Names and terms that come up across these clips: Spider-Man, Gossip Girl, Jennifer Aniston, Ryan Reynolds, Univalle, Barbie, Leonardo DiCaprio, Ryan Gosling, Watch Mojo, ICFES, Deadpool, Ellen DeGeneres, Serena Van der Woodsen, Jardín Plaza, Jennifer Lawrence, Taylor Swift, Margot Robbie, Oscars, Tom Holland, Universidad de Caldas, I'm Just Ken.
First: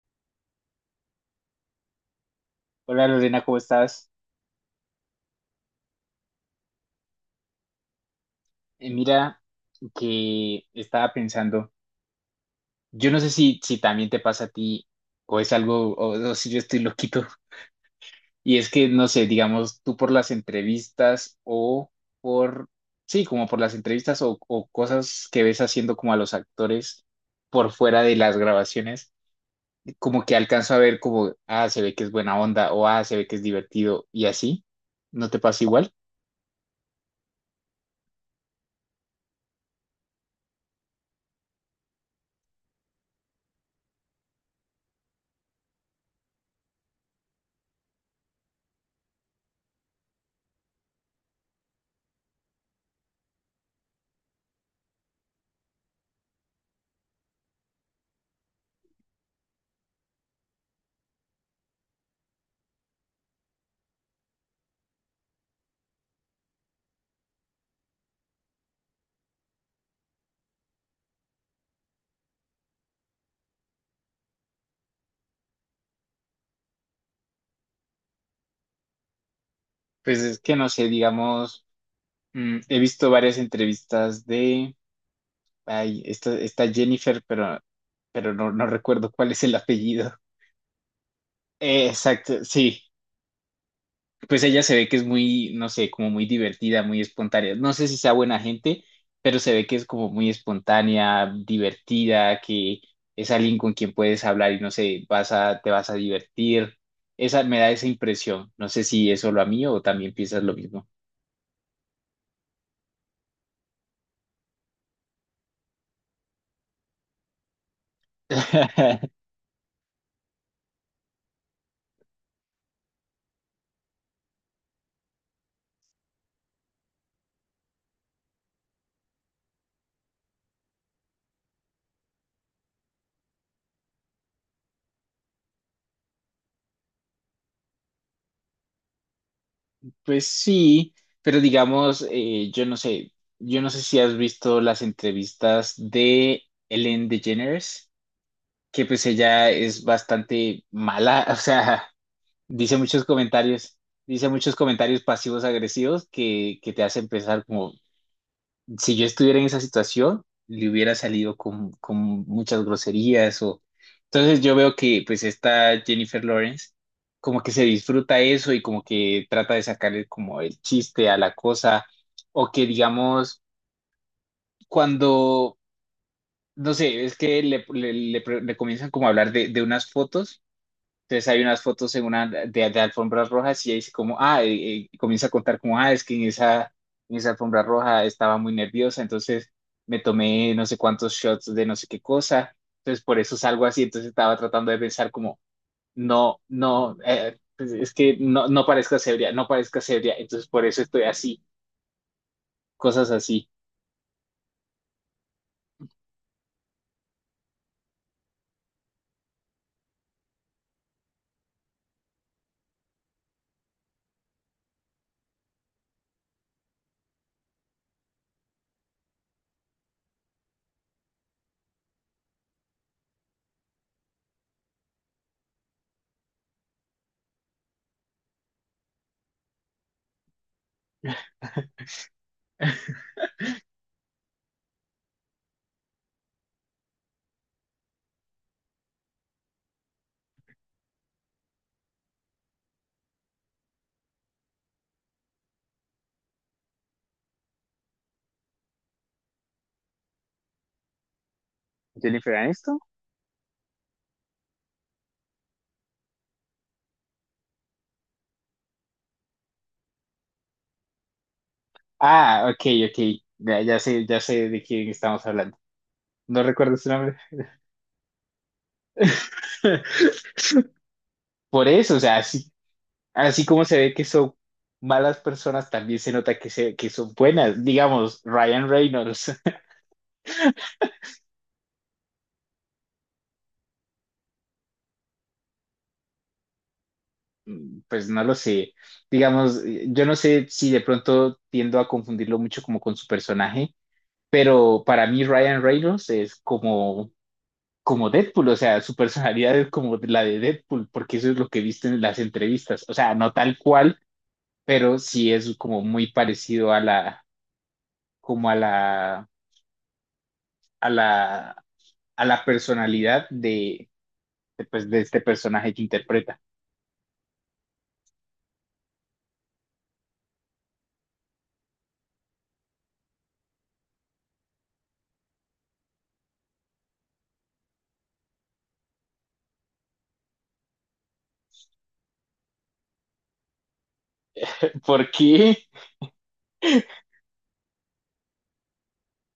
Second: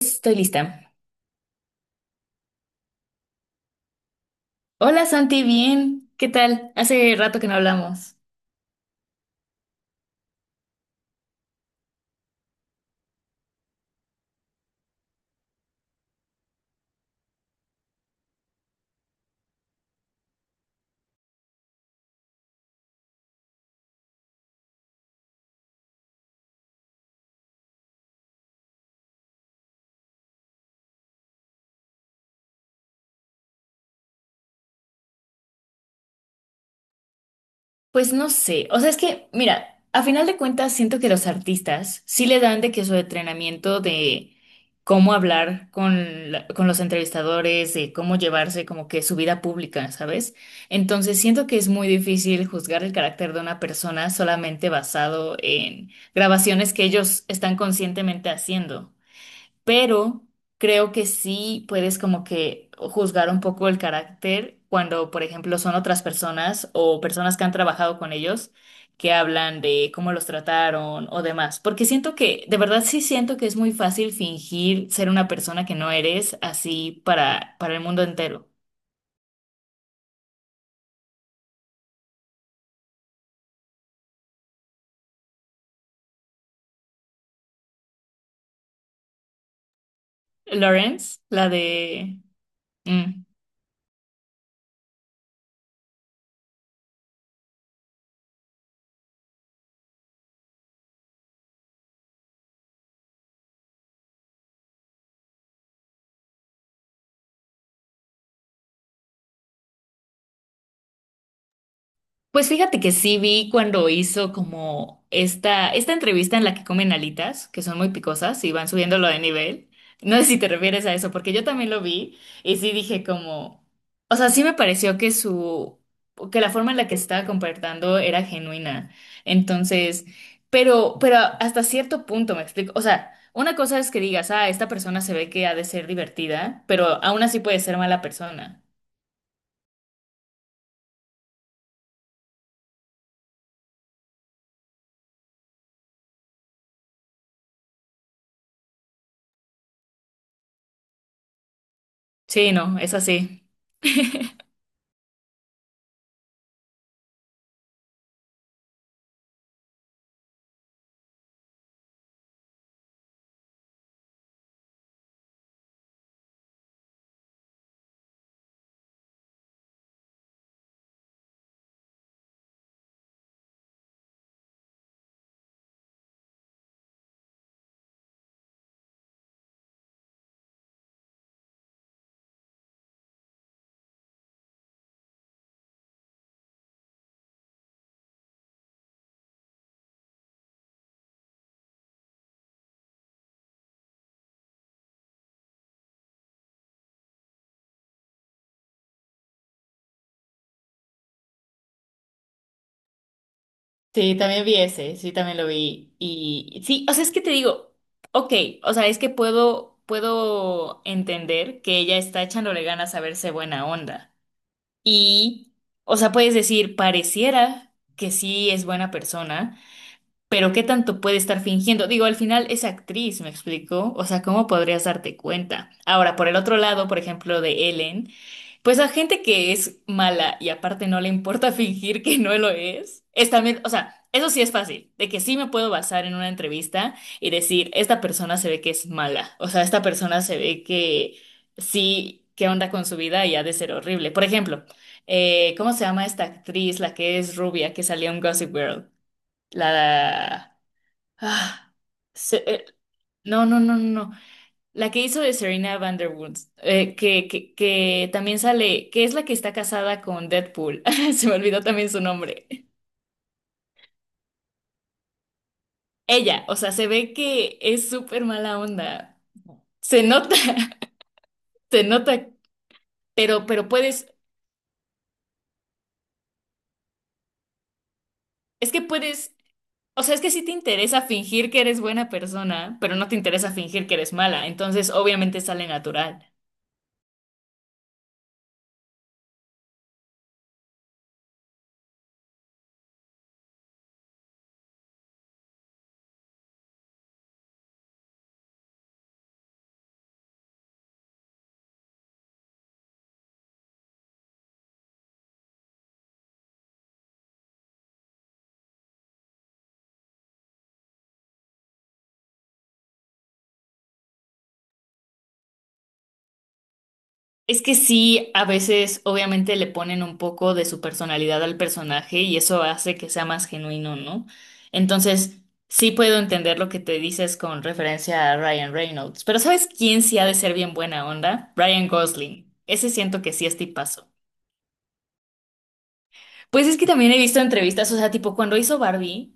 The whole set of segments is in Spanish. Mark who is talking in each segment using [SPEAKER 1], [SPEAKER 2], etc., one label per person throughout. [SPEAKER 1] Estoy lista.
[SPEAKER 2] Hola Lorena, ¿cómo estás?
[SPEAKER 1] Hola Santi, bien. ¿Qué tal? Hace rato que no hablamos.
[SPEAKER 2] Mira que estaba pensando, yo no sé si también te pasa a ti o es algo, o si yo estoy loquito, y es que, no sé, digamos, tú por las entrevistas por, sí, como por las entrevistas o cosas que ves haciendo como a los actores por fuera de las grabaciones, como que alcanzo a ver como, ah, se ve que es buena onda o ah, se ve que es divertido y así, ¿no te pasa igual?
[SPEAKER 1] Pues no sé. O sea, es que, mira, a final de cuentas siento que los artistas sí le dan de que su entrenamiento de cómo hablar con, con los entrevistadores, de cómo llevarse como que su vida pública, ¿sabes? Entonces siento que es muy difícil juzgar el carácter de una persona solamente basado en grabaciones que ellos están conscientemente haciendo. Pero creo que sí puedes como que juzgar un poco el carácter cuando, por ejemplo, son otras personas o personas que han trabajado con ellos que hablan de cómo los trataron o demás, porque siento que, de verdad sí siento que es muy fácil fingir ser una persona que no eres así para el mundo entero.
[SPEAKER 2] Pues es que, no sé, digamos... he visto varias entrevistas de, ay, esta Jennifer, pero, no recuerdo cuál es el apellido.
[SPEAKER 1] Lawrence, la
[SPEAKER 2] Eh,
[SPEAKER 1] de...
[SPEAKER 2] exacto, sí.
[SPEAKER 1] Mm.
[SPEAKER 2] Pues ella se ve que es muy, no sé, como muy divertida, muy espontánea. No sé si sea buena gente, pero se ve que es como muy espontánea, divertida, que es alguien con quien puedes hablar y no sé, te vas a divertir. Esa me da esa impresión. No sé si es solo a mí o también piensas lo mismo.
[SPEAKER 1] Pues fíjate que sí vi cuando hizo como esta entrevista en la que comen alitas, que son muy picosas y van subiéndolo de nivel. No sé si te refieres a eso, porque yo también lo vi y sí dije como, o sea, sí me pareció que que la forma en la que estaba comportando era genuina. Entonces, pero hasta cierto punto me explico. O sea, una cosa es que digas, ah, esta persona se ve que ha de ser divertida, pero aún así puede ser mala persona.
[SPEAKER 2] Pues sí, pero digamos, yo no sé si has visto las entrevistas de Ellen DeGeneres, que pues ella es bastante mala, o sea,
[SPEAKER 1] Sí,
[SPEAKER 2] dice
[SPEAKER 1] no, es
[SPEAKER 2] muchos
[SPEAKER 1] así.
[SPEAKER 2] comentarios, dice muchos comentarios pasivos agresivos que te hacen pensar como, si yo estuviera en esa situación, le hubiera salido con muchas groserías o... Entonces yo veo que pues esta Jennifer Lawrence como que se disfruta eso y como que trata de sacarle como el chiste a la cosa o que digamos cuando, no sé, es que le comienzan como a hablar de unas fotos. Entonces hay unas fotos en una de alfombras rojas y ahí dice como, ah, comienza a contar como, ah, es que en esa alfombra roja estaba muy nerviosa, entonces me tomé no sé cuántos shots de no sé qué cosa, entonces por eso salgo así, entonces estaba tratando de pensar como, no, no, pues, es que no, no parezca sebria, no parezca sebria, entonces por eso estoy así, cosas así.
[SPEAKER 1] Sí, también vi ese, sí, también lo vi. Y sí, o sea, es que te digo, ok, o sea, es que puedo entender que ella está echándole ganas a verse buena onda. Y, o sea, puedes decir, pareciera que sí es buena persona, pero ¿qué tanto puede estar fingiendo? Digo, al final es actriz, ¿me explico? O sea, ¿cómo podrías darte cuenta? Ahora, por el otro lado, por ejemplo, de Ellen. Pues a gente que es mala y aparte no le importa fingir que no lo es también, o sea, eso sí es fácil, de que sí me puedo basar en una entrevista y decir, esta persona se ve que es mala, o sea, esta persona se ve que sí, qué onda con su vida y ha de ser horrible. Por ejemplo, ¿cómo se llama esta actriz, la que es rubia, que salió en Gossip Girl? La... ah,
[SPEAKER 2] Jennifer
[SPEAKER 1] se- eh,
[SPEAKER 2] Aniston.
[SPEAKER 1] no, no, no, no, no. La que hizo de Serena Van der Woodst, que también sale, que es la que está casada con Deadpool. Se me olvidó también su nombre.
[SPEAKER 2] Ah, ok, ok, ya, ya sé de quién estamos hablando. No
[SPEAKER 1] Ella, o sea,
[SPEAKER 2] recuerdo
[SPEAKER 1] se
[SPEAKER 2] su
[SPEAKER 1] ve
[SPEAKER 2] nombre.
[SPEAKER 1] que es súper mala onda. Se nota,
[SPEAKER 2] Por
[SPEAKER 1] se
[SPEAKER 2] eso, o sea,
[SPEAKER 1] nota,
[SPEAKER 2] sí, así
[SPEAKER 1] pero,
[SPEAKER 2] como
[SPEAKER 1] pero
[SPEAKER 2] se ve que
[SPEAKER 1] puedes,
[SPEAKER 2] son malas personas, también se nota que, se, que son buenas. Digamos, Ryan
[SPEAKER 1] es que
[SPEAKER 2] Reynolds,
[SPEAKER 1] puedes, o sea, es que sí te interesa fingir que eres buena persona, pero no te interesa fingir que eres mala, entonces obviamente sale natural.
[SPEAKER 2] mm, pues no lo sé. Digamos, yo no sé si de pronto tiendo a confundirlo mucho como con su personaje, pero para mí Ryan Reynolds es como, como Deadpool, o sea, su personalidad es como la de Deadpool, porque eso es lo que viste en las entrevistas. O sea, no tal cual, pero sí es como muy parecido a la, como a la, a la, a la personalidad de pues, de este personaje que interpreta.
[SPEAKER 1] Es que sí, a veces obviamente le ponen un poco de su personalidad al personaje y eso hace que sea más genuino, ¿no? Entonces, sí puedo entender lo que te dices con referencia a Ryan Reynolds, pero ¿sabes quién sí ha de ser bien buena onda? Ryan Gosling. Ese siento que sí es tipazo.
[SPEAKER 2] ¿Por qué?
[SPEAKER 1] Pues es que también he visto entrevistas, o sea, tipo cuando hizo Barbie.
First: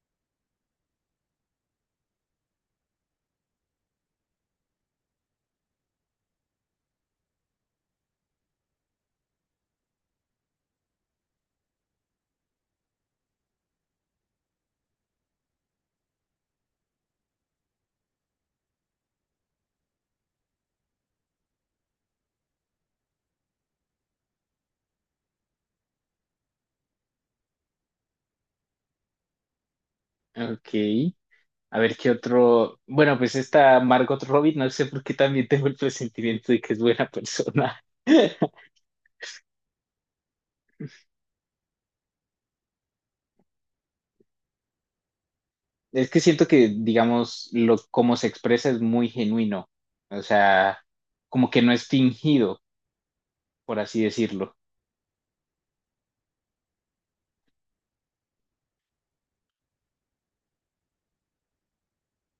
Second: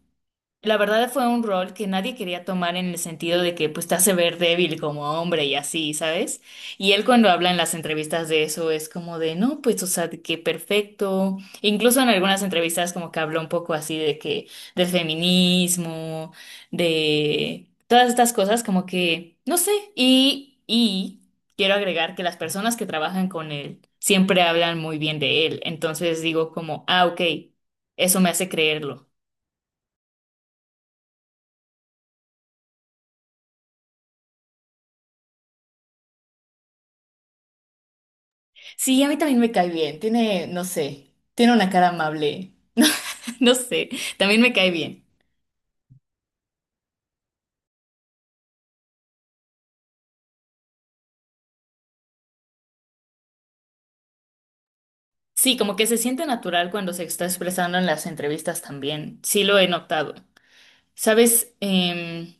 [SPEAKER 1] La verdad fue un rol que nadie quería tomar en el sentido de que pues te hace ver débil como hombre y así, ¿sabes? Y él cuando habla en las entrevistas de eso es como de, no, pues o sea, de que perfecto. Incluso en algunas entrevistas como que habló un poco así de que del feminismo, de todas estas cosas como que, no sé, y quiero agregar que las personas que trabajan con él siempre hablan muy bien de él. Entonces digo como, ah, ok, eso me hace creerlo.
[SPEAKER 2] Ok. A ver qué otro. Bueno, pues esta Margot Robbie, no sé por qué también tengo el presentimiento de que es buena persona.
[SPEAKER 1] Sí, a mí también me cae bien. Tiene, no sé, tiene una cara amable. No sé, también me cae bien.
[SPEAKER 2] Es que siento que, digamos, lo, cómo se expresa es muy genuino. O sea, como que no es fingido, por así decirlo.
[SPEAKER 1] Sí, como que se siente natural cuando se está expresando en las entrevistas también. Sí, lo he notado. ¿Sabes?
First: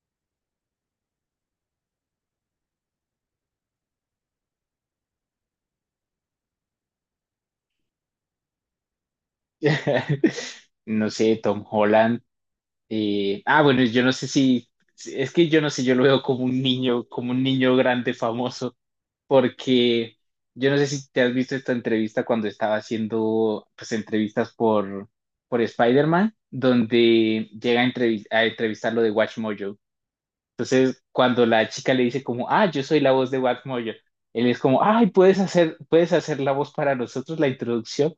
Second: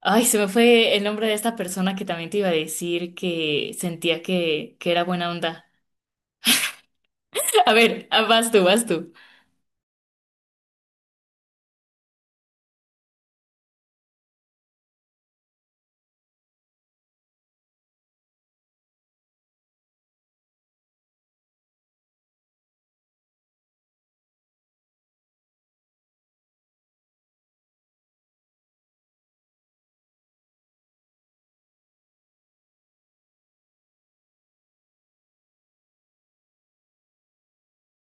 [SPEAKER 1] Ay, se me fue el nombre de esta persona que también te iba a decir que sentía que era buena onda. A ver, ah, vas tú.
[SPEAKER 2] No sé, Tom Holland. Bueno, yo no sé si. Es que yo no sé, yo lo veo como un niño grande famoso. Porque yo no sé si te has visto esta entrevista cuando estaba haciendo pues por Spider-Man, donde a entrevistar lo de Watch Mojo. Entonces, cuando la chica le dice como, ah, yo soy la voz de Watch Mojo, él es como, ay, puedes hacer la voz para nosotros, la introducción.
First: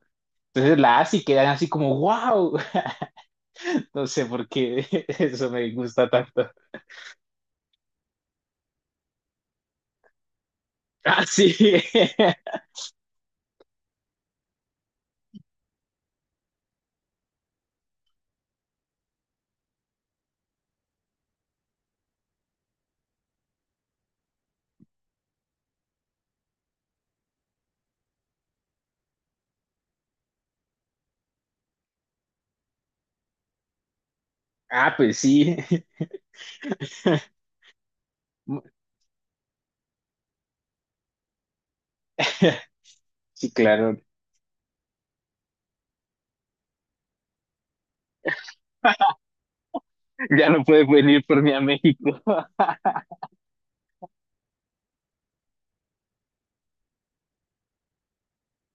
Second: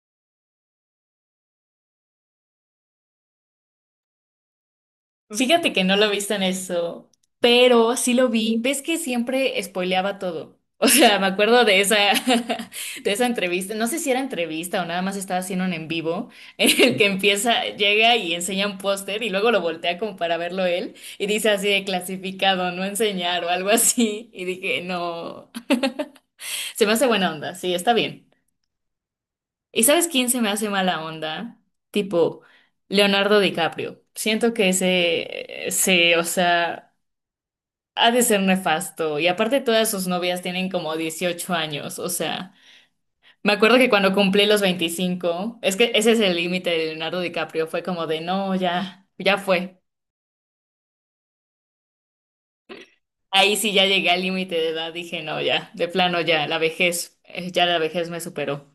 [SPEAKER 2] Entonces la hace y quedan así como, wow, no sé por qué eso me
[SPEAKER 1] Fíjate que no
[SPEAKER 2] gusta
[SPEAKER 1] lo viste en
[SPEAKER 2] tanto.
[SPEAKER 1] eso, pero sí lo vi. ¿Ves que siempre spoileaba todo? O sea,
[SPEAKER 2] Ah,
[SPEAKER 1] me
[SPEAKER 2] sí.
[SPEAKER 1] acuerdo de esa, de esa entrevista. No sé si era entrevista o nada más estaba haciendo un en vivo, en el que empieza, llega y enseña un póster y luego lo voltea como para verlo él y dice así de clasificado, no enseñar o algo así. Y dije, no, se me hace buena onda, sí, está bien. ¿Y sabes quién se me hace mala onda? Tipo, Leonardo DiCaprio. Siento que
[SPEAKER 2] Ah, pues sí.
[SPEAKER 1] ese, sí, o sea. Ha de ser nefasto. Y aparte todas sus novias tienen como 18 años. O sea,
[SPEAKER 2] Sí,
[SPEAKER 1] me acuerdo que
[SPEAKER 2] claro,
[SPEAKER 1] cuando cumplí los 25, es que ese es el límite de Leonardo DiCaprio. Fue como de, no, ya, ya fue.
[SPEAKER 2] ya no puede venir por mí a México.
[SPEAKER 1] Ahí sí ya llegué al límite de edad. Dije, no, ya, de plano ya la vejez me superó.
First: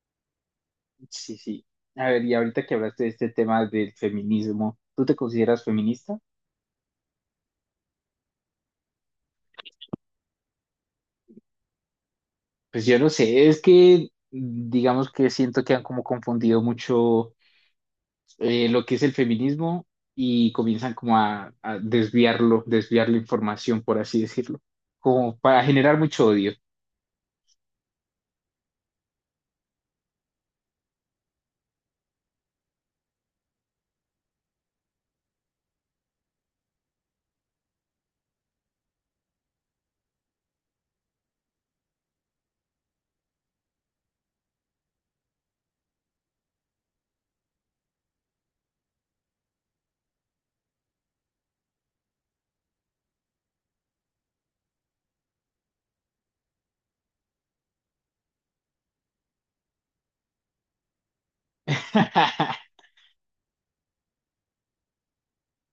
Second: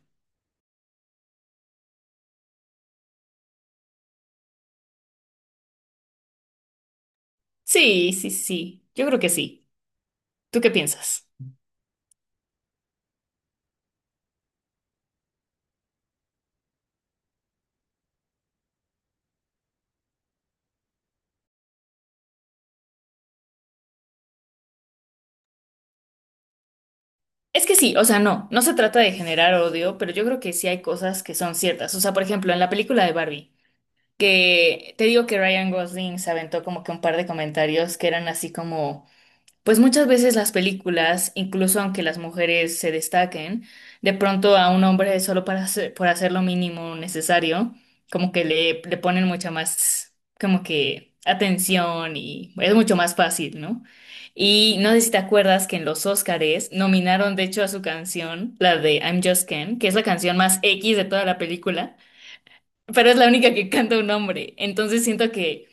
[SPEAKER 2] Sí, sí. A ver, y ahorita que hablaste de este tema del feminismo, ¿tú te consideras feminista?
[SPEAKER 1] Sí, sí, sí. Yo creo que sí. ¿Tú qué piensas?
[SPEAKER 2] Pues yo no sé, es que digamos que siento que han como confundido mucho lo que es el feminismo y comienzan como a desviarlo, desviar la información, por así decirlo, como para generar mucho odio.
[SPEAKER 1] Es que sí, o sea, no, no se trata de generar odio, pero yo creo que sí hay cosas que son ciertas. O sea, por ejemplo, en la película de Barbie. Que te digo que Ryan Gosling se aventó como que un par de comentarios que eran así como, pues muchas veces las películas, incluso aunque las mujeres se destaquen, de pronto a un hombre solo para hacer, por hacer lo mínimo necesario, como que le ponen mucha más, como que atención y es mucho más fácil, ¿no? Y no sé si te acuerdas que en los Óscares nominaron de hecho a su canción, la de I'm Just Ken, que es la canción más X de toda la película, pero es la única que canta un hombre. Entonces siento que,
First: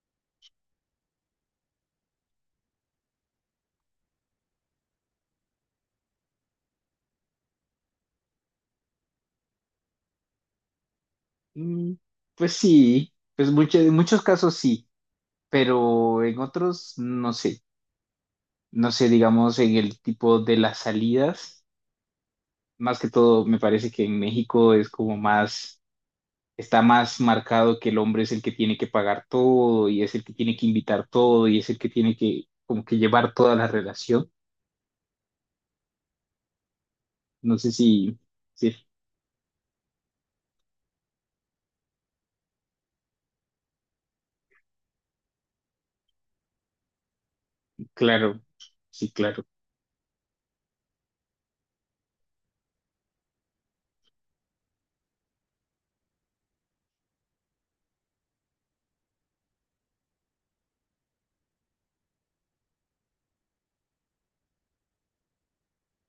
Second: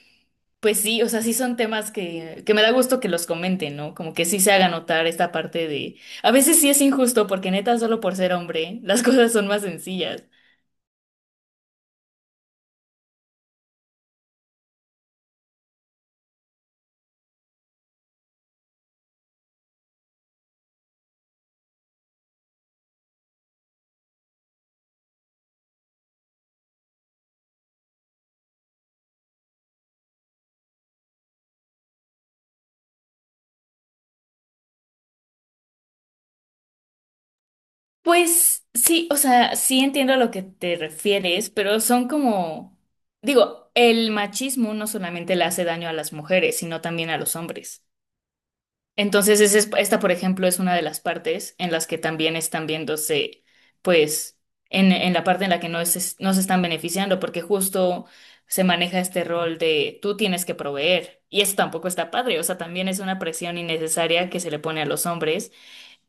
[SPEAKER 1] pues sí, o sea, sí son temas que me da gusto que los comenten, ¿no? Como que sí se haga notar esta parte de, a veces sí es injusto porque neta, solo por ser hombre, las cosas son más sencillas.
[SPEAKER 2] Mm, pues sí, pues mucho- en muchos casos sí, pero en otros no sé. No sé, digamos, en el tipo de las salidas. Más que todo, me parece que en México es como más, está más marcado que el hombre es el que tiene que pagar todo y es el que tiene que invitar todo y es el que tiene que como que llevar toda la relación. No sé si,
[SPEAKER 1] Pues
[SPEAKER 2] sí,
[SPEAKER 1] sí, o sea, sí entiendo a lo que te refieres, pero son como, digo, el machismo no solamente le hace daño a las mujeres, sino también a los hombres.
[SPEAKER 2] claro, sí,
[SPEAKER 1] Entonces,
[SPEAKER 2] claro.
[SPEAKER 1] esta, por ejemplo, es una de las partes en las que también están viéndose, pues, en la parte en la que no, es no se están beneficiando, porque justo se maneja este rol de tú tienes que proveer, y eso tampoco está padre, o sea, también es una presión innecesaria que se le pone a los hombres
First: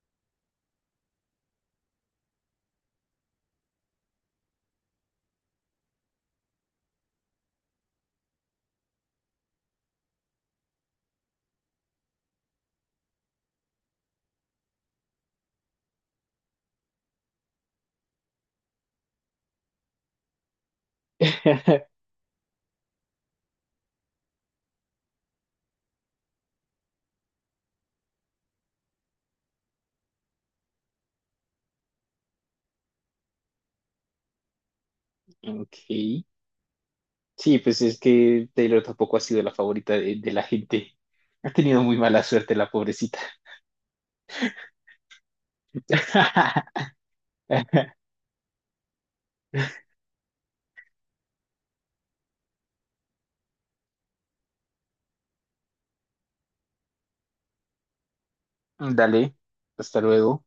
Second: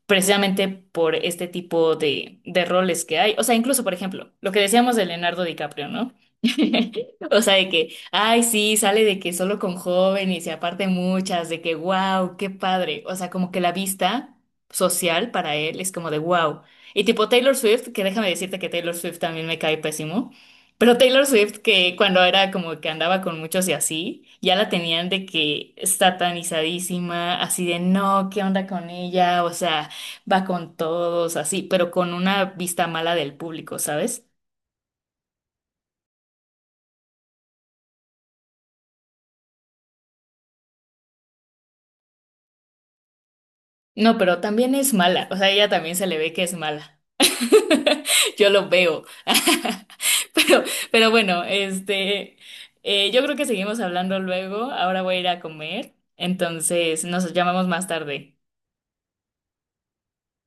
[SPEAKER 1] precisamente por este tipo de roles que hay. O sea, incluso, por ejemplo, lo que decíamos de Leonardo DiCaprio, ¿no? O sea, de que, ay, sí, sale de que solo con jóvenes y aparte muchas, de que, wow, qué padre. O sea, como que la vista social para él es como de, wow. Y tipo Taylor Swift, que déjame decirte que Taylor Swift también me cae pésimo. Pero Taylor Swift, que cuando era como que andaba con muchos y así, ya la tenían de que satanizadísima, así de no, ¿qué onda con ella? O sea, va con todos así, pero con una vista mala del público, ¿sabes?
[SPEAKER 2] Ok. Sí, pues es que Taylor tampoco ha sido la favorita de la gente. Ha tenido muy mala suerte la pobrecita.
[SPEAKER 1] No, pero también es mala, o sea, ella también se le ve que es mala. Yo lo veo. Pero, pero bueno, este, yo creo que seguimos hablando luego. Ahora voy a ir a comer, entonces nos llamamos más tarde.
[SPEAKER 2] Dale, hasta luego.